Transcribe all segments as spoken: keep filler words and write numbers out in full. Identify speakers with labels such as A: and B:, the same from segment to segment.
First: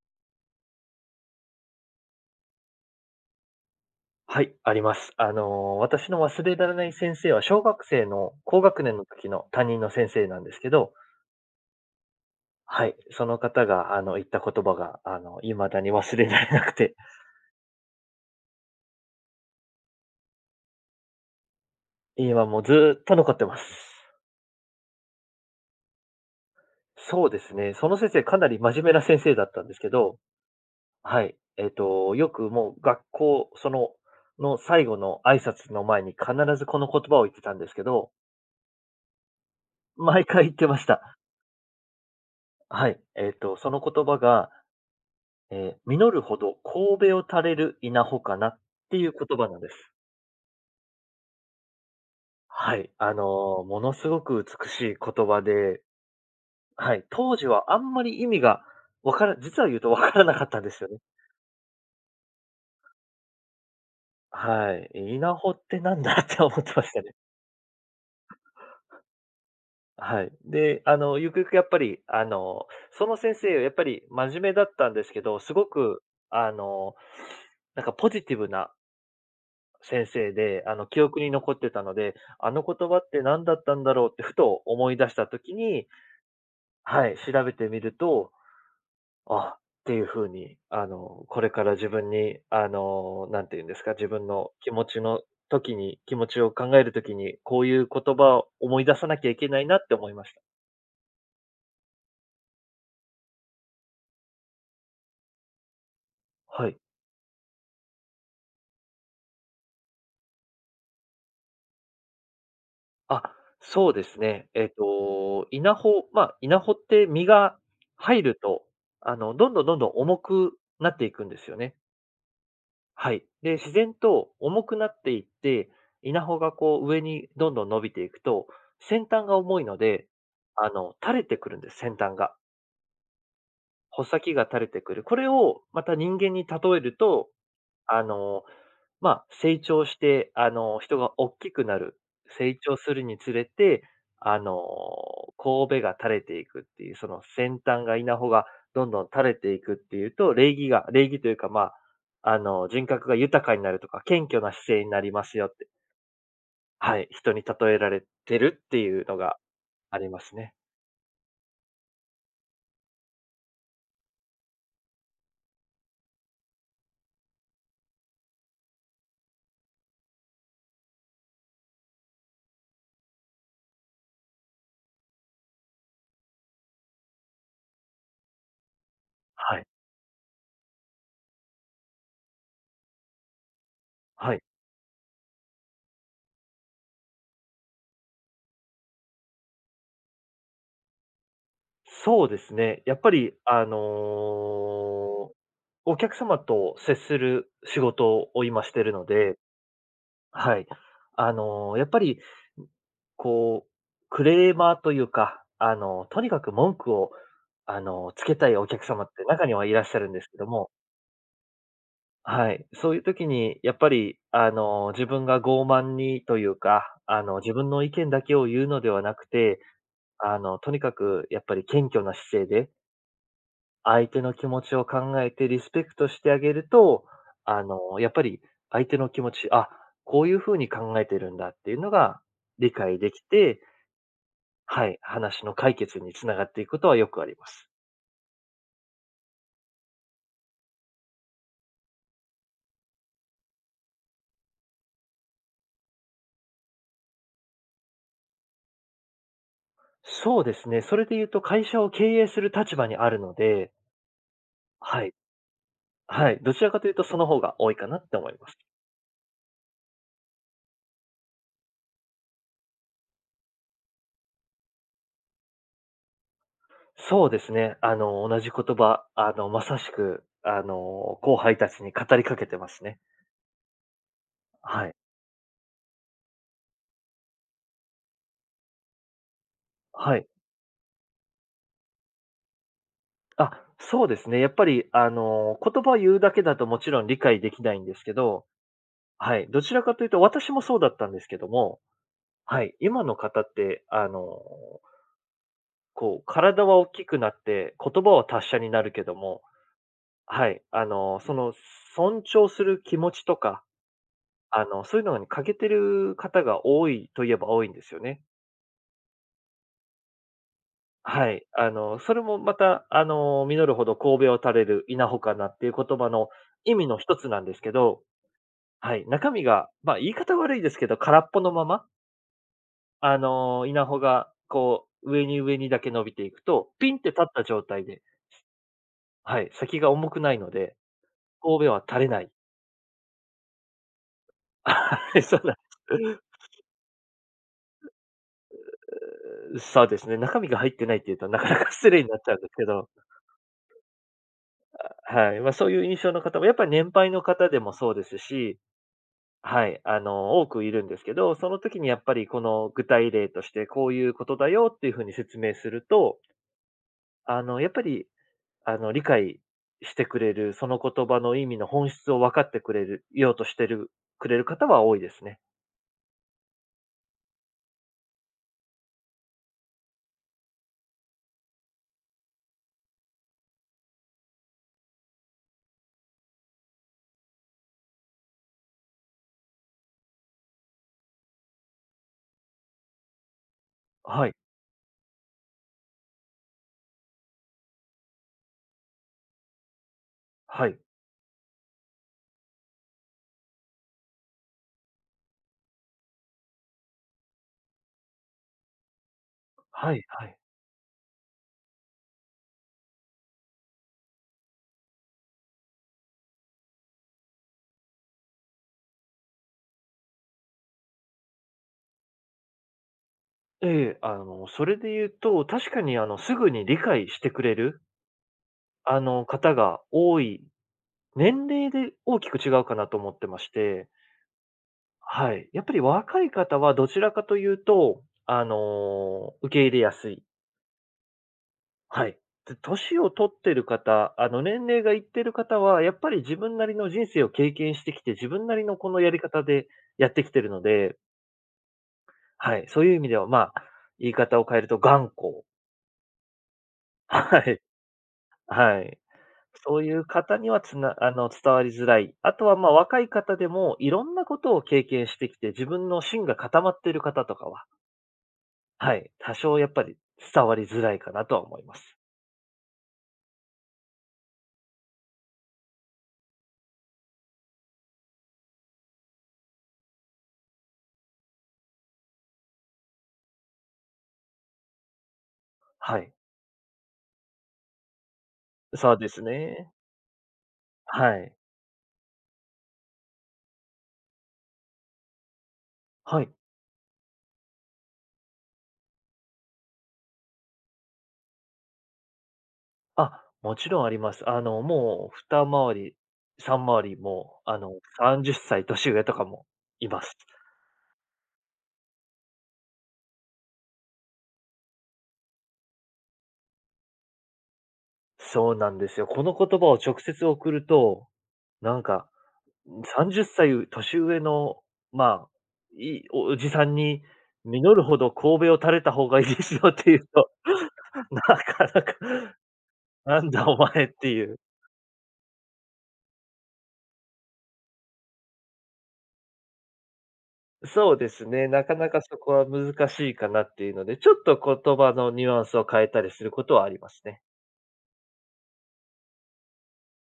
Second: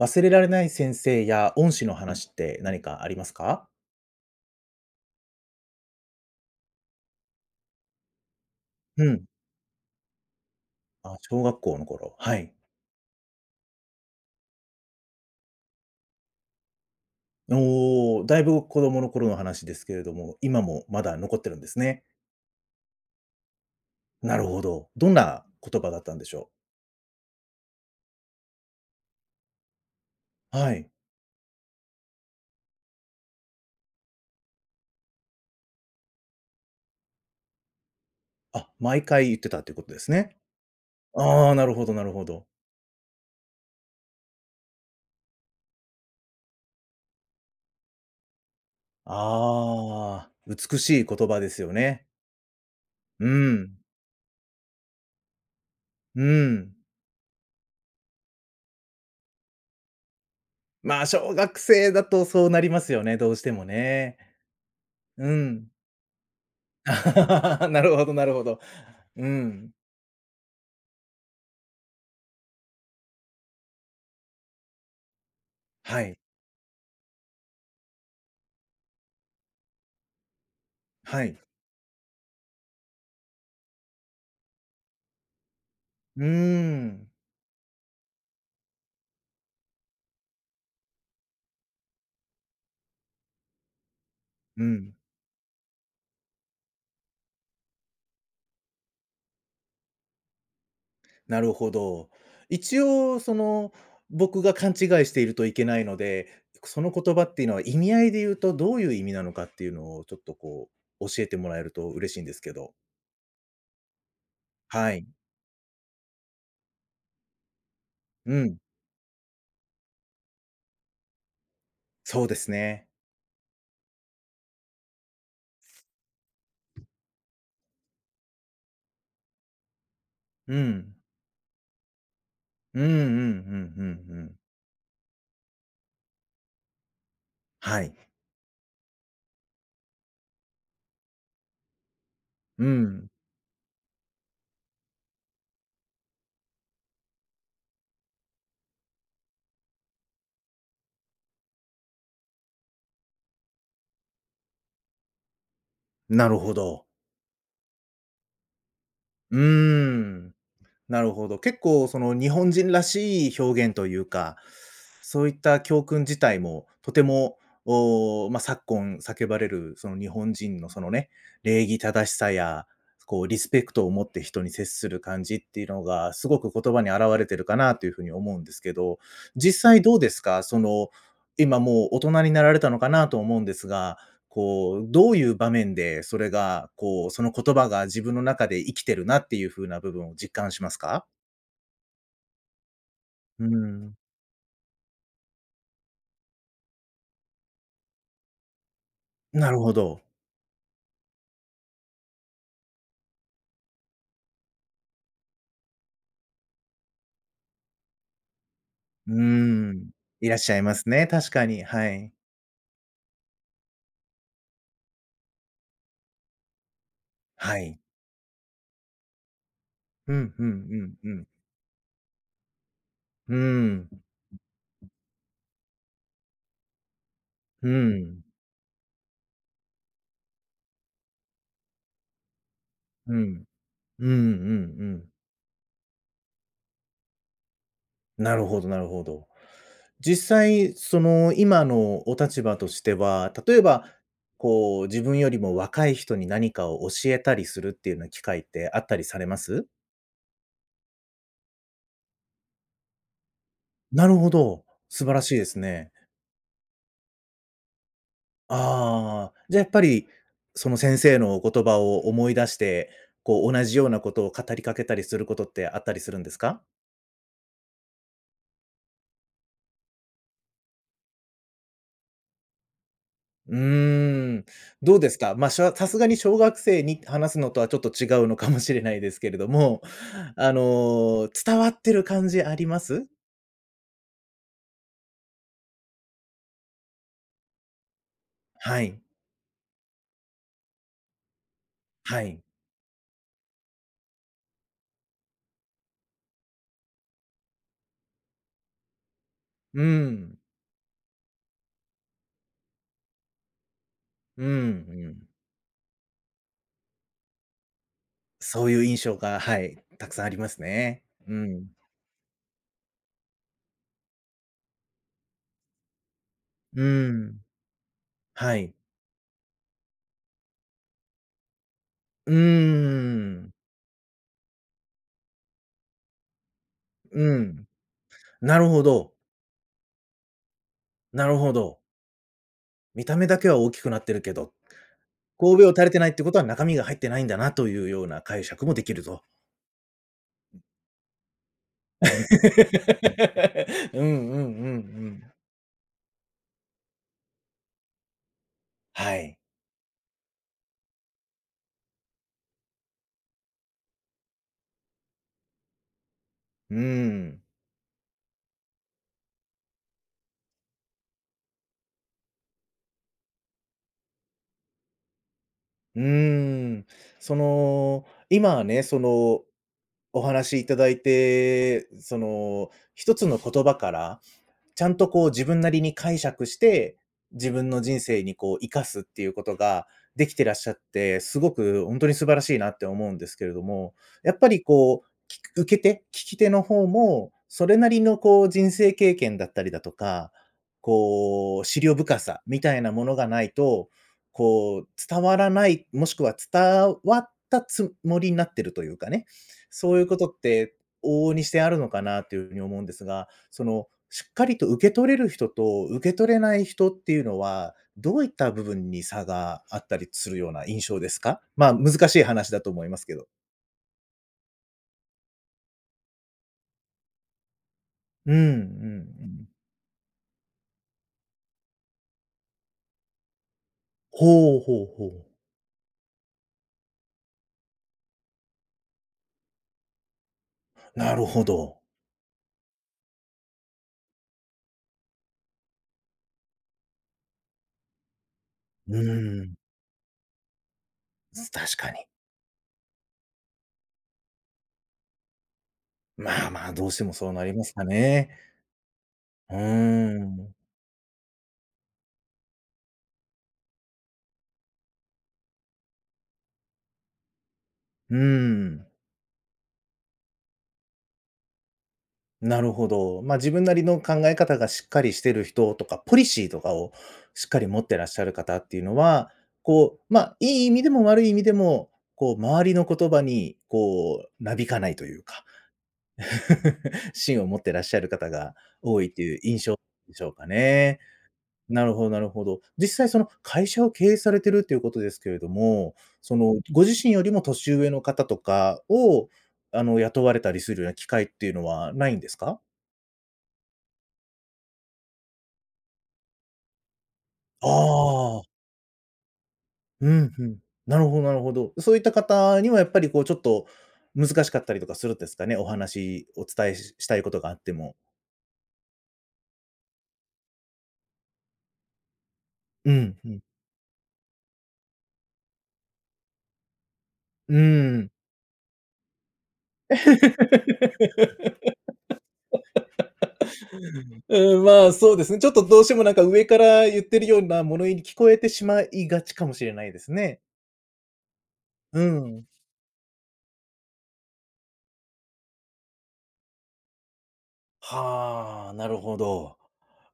A: 忘れられない先生や恩師の話って何かありますか？
B: はい、あります。あの、私の忘れられない先生は、小学生の高学年
A: う
B: の
A: ん。
B: 時の担任の先生なんですけど、
A: あ、小学校の頃、はい。
B: はい、その方が、あの、言った言葉が、あの、未だに忘れられなくて、
A: おお、だいぶ子供の頃の話ですけれども、今もまだ残ってるんですね。
B: 今もうずーっと残ってます。
A: なるほど。どんな言葉だったんでしょう？
B: そうですね。その先生、かなり真面目な先生だったんですけど、
A: はい。
B: はい。えっと、よくもう学校、その、の最後の挨拶の前に必ずこの言葉を言ってたんですけど、
A: あ、毎回言ってたっていうことです
B: 毎
A: ね。
B: 回言ってました。
A: ああ、なるほどなるほど。
B: はい。えっと、その言葉が、えー実るほど神戸を垂れる稲穂かなっていう言葉なんです。
A: ああ、美しい言葉ですよね。
B: はい。あ
A: う
B: のー
A: ん、
B: ものすごく美しい言葉で、
A: うん。
B: はい。当時はあんまり意味がわから、実は言うとわからなかったんですよね。
A: まあ、小学生だとそうなりますよね、どうしてもね。
B: はい。
A: う
B: 稲穂っ
A: ん。
B: てなんだ って思ってましたね。
A: なるほどなるほど。うん。
B: はい。で、あの、ゆくゆくやっぱり、あの、その先生、やっぱり真面目だったんですけど、すご
A: は
B: く、
A: い。
B: あの、なんかポジティブな先生で、あの、記憶
A: は
B: に
A: い。
B: 残ってたので、あの言葉って何だったんだろうってふと思い出した時に、
A: うー
B: は
A: ん。
B: い、調べてみると、あ、っていう風に、あの、これから自分に、あの、なんていうんですか、自分の
A: う
B: 気持
A: ん。
B: ちの時に、気持ちを考える時に、こういう言葉を思い出さなきゃいけないなって思いました。
A: なるほど。一応その、僕が勘違いしているといけないので、
B: は
A: そ
B: い。
A: の言葉っていうのは意味合いで言うとどういう意味なのかっていうのをちょっとこう教えてもらえると嬉しいんですけど。
B: あ、そうですね。えっ
A: はい。
B: と、稲穂、まあ、稲穂って実が入
A: う
B: る
A: ん。
B: と、あの、どんどんどんどん重くなっていくんですよね。
A: そうですね。
B: はい。で、自然と重くなっていって、稲穂がこう上にどんどん伸びていくと、先端が重いので、
A: う
B: あ
A: ん。
B: の、垂れてくるんです、先端が。
A: うんうんうんう
B: 穂
A: んう
B: 先
A: ん。
B: が垂れてくる。これをまた人間に例えると、
A: はい。
B: あの、まあ、成長して、あの、人が大きくなる、成
A: う
B: 長する
A: ん。
B: につれて、あの、神戸が垂れていくっていう、その先端が稲穂がどんどん垂れていくっていうと、礼儀が礼儀というか、まあ、あの、人格が豊かになるとか、謙虚な姿勢になりますよって、
A: なるほど。
B: はい、人に例えられてるっていうの
A: う
B: が
A: ー
B: ありま
A: ん。
B: すね。
A: なるほど。結構その日本人らしい表現というか、そういった教訓自体もとても、おお、まあ、昨今叫ばれるその日本人のそのね、礼儀正しさや、こうリスペクトを持って人に接する感じっていうのが、すごく言葉に表れてるかなというふうに思うんですけど、
B: は
A: 実
B: い、
A: 際どうですか？その、今もう大人になられたのかなと思うんですが、
B: はい。
A: こう、どういう場面でそれが、こう、その言葉が自分の中で生きてるなっていう風な部分を実感しますか？
B: そうですね。やっぱり、
A: うー
B: あ
A: ん。
B: の、お客様と接する仕事を今してるので、
A: なるほど。
B: はい。あの、やっぱり、こう、クレーマーというか、あの、とにかく文句を、あの、つけたいお客様っ
A: う
B: て中には
A: ー
B: いらっ
A: ん。
B: しゃるんです
A: いら
B: け
A: っ
B: ど
A: しゃい
B: も、
A: ますね、確かに。はい。
B: はい。そういう時に、やっぱり、あの、自分が傲慢にというか、あの、自
A: は
B: 分
A: い。
B: の意見だけを言うのではなくて、
A: うん、
B: あ
A: うん、
B: の、と
A: う
B: にか
A: ん、うん。
B: くやっぱり謙虚な姿勢で
A: うーん。
B: 相手の気持ちを考えてリスペクトしてあげると、あ
A: う
B: の、やっ
A: ん。
B: ぱり相手の気持ち、あ、こういう風に考えてるんだっていうのが理解で
A: う
B: き
A: ん。
B: て、
A: うんうんう
B: はい、
A: ん。
B: 話の解決につながっていくことはよくあります。
A: なるほどなるほど。実際、その、今のお立場としては、例えば、こう、自分よりも若い人に何かを教えたりするっていうような機会ってあったりされます？
B: そうですね。それで言うと会社を経営する立場にあるので、
A: なるほど、素
B: は
A: 晴
B: い。
A: らしいですね。
B: はい。どちらかというとその方が多いかなって思います。
A: ああ、じゃあやっぱり、その先生のお言葉を思い出して、こう同じようなことを語りかけたりすることってあったりするんですか？
B: そうですね。あの、同じ言葉、あの、まさしく、あの、後輩たちに語りかけてますね。
A: うーん、
B: は
A: ど
B: い。
A: うですか？まあ、しゃさすがに小学生に話すのとはちょっと違うのかもしれないですけれども、
B: はい。
A: あの、伝わってる感じあります？
B: あ、そうですね。やっぱり、あの、言葉を言うだけだともちろん理解できないんですけど、
A: はい、
B: はい、どちらかというと私もそうだったんですけども、
A: はい。
B: はい、今の方って、あの、こう、体は大きくなって言葉は達者になるけども、
A: うん、
B: はい、あの、その、尊重する気持ちとか、
A: うん、う
B: あの、そういうのに
A: ん。
B: 欠けてる方が多いといえば多いんですよね。
A: そういう印象が、はい、たくさんありますね。
B: は
A: う
B: い。
A: ん、
B: あの、それもまた、あの、実るほど神戸を垂れる稲穂かなっていう言葉の意
A: う
B: 味の一つ
A: ん、
B: なんですけど、
A: はい。
B: はい、中身が、まあ、言い方悪いですけど、空っぽのまま、
A: うー
B: あ
A: ん、
B: の、稲穂がこう、上に上にだけ伸びていくと、ピンって立っ
A: う
B: た状
A: ん。
B: 態で、
A: なるほど、
B: はい、先が重くないので、
A: なるほ
B: 神戸
A: ど。
B: は垂れない。
A: 見た目だけは大きくなってるけど、
B: はい、そうなんで
A: 神戸を垂れてないってことは中身が入ってないんだなというような解釈もできると。
B: す。そうですね、中身が入ってないっていうと、なかなか失礼になっちゃうんですけど、
A: うんうんうんうん。
B: はい、ま、そういう印象の方もやっぱり年配の方でもそうですし、
A: はい。
B: はい、あの、多くいるんですけど、その時にやっぱりこの具体例として、こういうことだよっていう風に説明すると、
A: うん。
B: あの、やっぱりあの、理解してくれる、その言葉の意味の本質を分かってくれるようとしてるくれる方は多いですね。
A: うーん。その、今はね、その、お話しいただいて、その、一つの言葉からちゃんとこう自分なりに解釈して、自分の人生にこう生かすっていうことができてらっしゃって、すごく本当に素晴らしいなって思うんですけれども、
B: は
A: や
B: い。
A: っぱりこう、く受け手、聞き手の方も、それなりのこう人生経験だったりだとか、
B: はい。
A: こう資料深さみたいなものがないと、こう伝わらない、もしくは伝わったつもりになってるというかね、
B: は
A: そうい
B: い
A: うこと
B: はい。
A: って往々にしてあるのかなというふうに思うんですが、その、しっかりと受け取れる人と受け取れない人っていうのは、どういった部分に差があったりするような印象ですか？まあ、難しい話だと思いますけど。
B: ええ、あの、それで言うと、確かにあの、すぐに理解してくれる、
A: うんうんう
B: あの、
A: ん。
B: 方が多い、年齢で大きく違うかなと思ってまして、
A: ほうほうほう。
B: はい。やっぱり若い方はどちらかというと、あの、受け入れやすい
A: なるほど。
B: はい。で、年を取ってる方、あの、年齢がいってる方は、やっぱり自分なりの人生を経験してきて、自分なりのこ
A: う
B: のやり
A: ー
B: 方
A: ん。
B: でやってきてるので、
A: 確かに。
B: はい、そういう意味では、まあ、言い方を変えると頑固。
A: まあまあ、どうして もそう
B: は
A: なり
B: い。
A: ますかね。
B: はい。
A: う
B: そういう
A: ー
B: 方に
A: ん。
B: はつなあの、伝わりづらい。あとは、まあ、若い方でも、いろんなことを経験してきて、自分の芯が固まっている方とかは、
A: うーん。
B: はい、多少やっぱり伝わりづらいかなとは思います。
A: なるほど。ま、自分なりの考え方がしっかりしてる人とか、ポリシーとかをしっかり持ってらっしゃる方っていうのは、こう、ま、いい意味でも悪い意味でも、こう、周りの言葉に、こう、なびかないというか、
B: はい。
A: 芯を持ってらっしゃる方が
B: そう
A: 多い
B: で
A: って
B: す
A: いう印
B: ね。
A: 象でしょうかね。
B: はい。
A: なるほどなるほど。実際その会社を経営されてるっていうことですけれども、
B: はい。
A: その、ご自身よりも年上の方とかを、あの、雇われたりするような機会っていうのはないんですか？
B: あ、もちろんあります。あの、もうにまわりり、さんまわりりもあ
A: あ
B: の、30
A: あ、
B: 歳年上とかもいま
A: う
B: す。
A: ん、ふん。なるほどなるほど。そういった方にはやっぱりこうちょっと難しかったりとかするんですかね？お話お伝えししたいことがあっても。
B: そうなんですよ。この言葉を直接送ると、なんか、
A: うん、
B: 30
A: ふん。
B: 歳年上の、まあ、いいおじさんに、
A: うー
B: 実るほ
A: ん。
B: ど神戸を垂れた方がいいですよっていうと、なかなか、なんだお前っていう。
A: うん、まあ、そうですね。ちょっとどうしてもなんか上から言ってるような物言いに聞こえてしまいがちかもしれないですね。
B: そうですね、なかな
A: う
B: かそこ
A: ん。
B: は難しいかなっていうので、ちょっと言葉のニュアンスを変えたりすることはありますね。
A: はあ、なるほど。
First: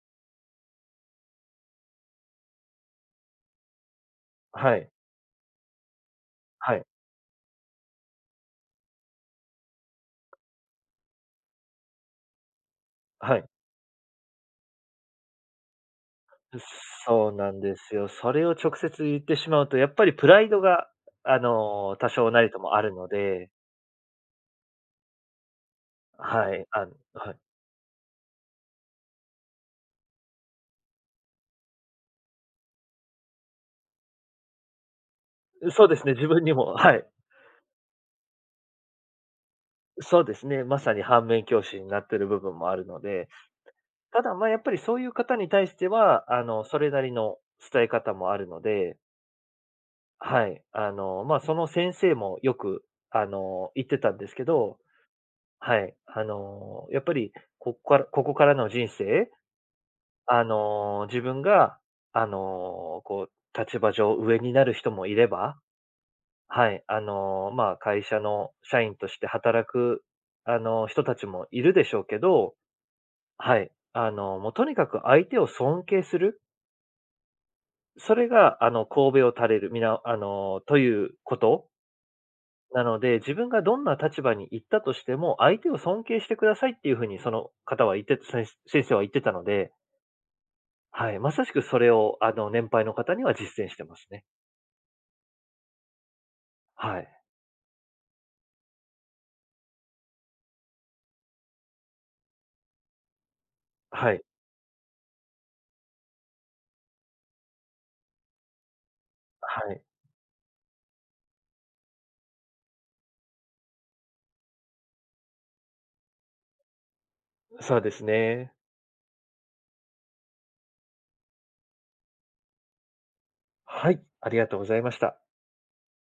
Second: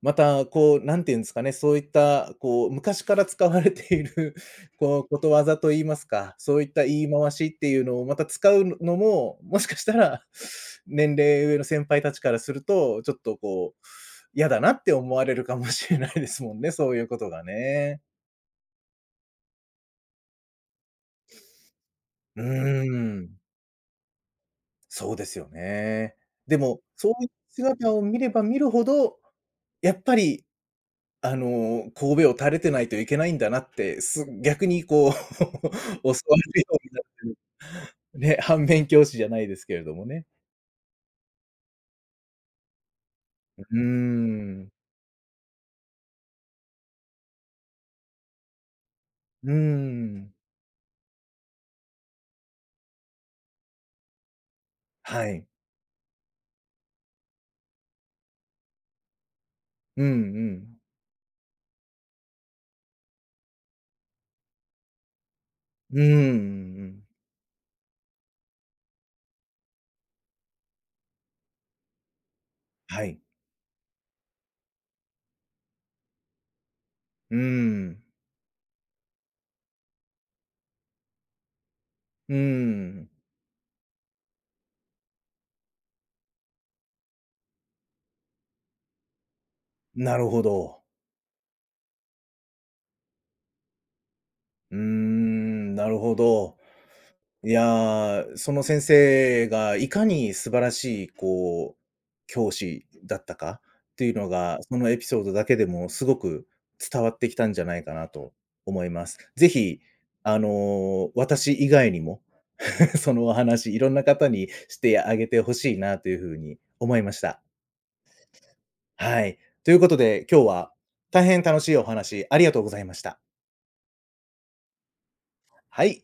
A: また、こう、なんていうんですかね、そういった、こう、昔から使われている、
B: はい。
A: こう、ことわざと言いますか、そういっ
B: は
A: た
B: い。
A: 言い回しっていうのをまた使うのも、もしかしたら、年齢上の先輩たちからすると、ちょっ
B: は
A: と
B: い。
A: こう、嫌だなって思われるかもしれないですもんね、そういうこと
B: そう
A: が
B: なんです
A: ね。
B: よ。それを直接言ってしまうと、やっぱりプライドが、あの、多少
A: う
B: な
A: ー
B: りともあるの
A: ん、
B: で、
A: そうですよね。
B: は
A: で
B: い、
A: も、
B: あの
A: そういう
B: はい。
A: 姿を見れば見るほど、やっぱりあの、頭を垂れてないといけないんだなって、す逆にこう、教
B: そうです
A: わ
B: ね、自分に
A: るよ
B: も、
A: うに
B: は
A: なっ
B: い。
A: てる。ね、反面教師じゃないですけれども
B: そう
A: ね。
B: ですね、まさに反面教師になってる部分もあるので、
A: うー
B: ただ、まあ、やっ
A: ん。
B: ぱりそういう方に対しては、あの、それなりの伝え方もあるので、
A: うーん。
B: はい、あの、まあ、その先生もよく、あの、言ってたんですけど、
A: はい。
B: はい、あの、やっぱりここからここからの人生
A: うんう
B: あ
A: ん。
B: の、自分が、あの、こう、立場上上になる人もいれば、
A: うーん、うんう
B: はい、あ
A: ん。
B: の、まあ、会社の社員として働く、あの、人たちもいるでしょうけど、
A: はい。
B: はい、あの、もうとにかく相手を尊敬する、
A: うーん。
B: それが、あの、頭を垂れる、みなあの、ということ
A: うー
B: なの
A: ん。
B: で、自分がどんな立場に行ったとしても、相手を尊敬してくださいっていうふうに、その方は言って、先先生は言ってたので、
A: なるほど。
B: はい、まさしくそれを、あの、年配の方には実践してますね。
A: うーん、なるほど。
B: はい。
A: いやー、その先生がいかに素晴らしい、こう、教師だったかってい
B: は
A: う
B: い。
A: のが、そのエピソードだけでもすごく伝わってきたんじゃないかなと思います。ぜ
B: は
A: ひ、
B: い。
A: あの、私以外にも そのお話、いろんな方にしてあげてほしいなというふうに思いました。
B: そうですね。
A: はい。ということで、今日は大変楽しいお話ありがとうございました。
B: はい、ありがとうございました。
A: はい。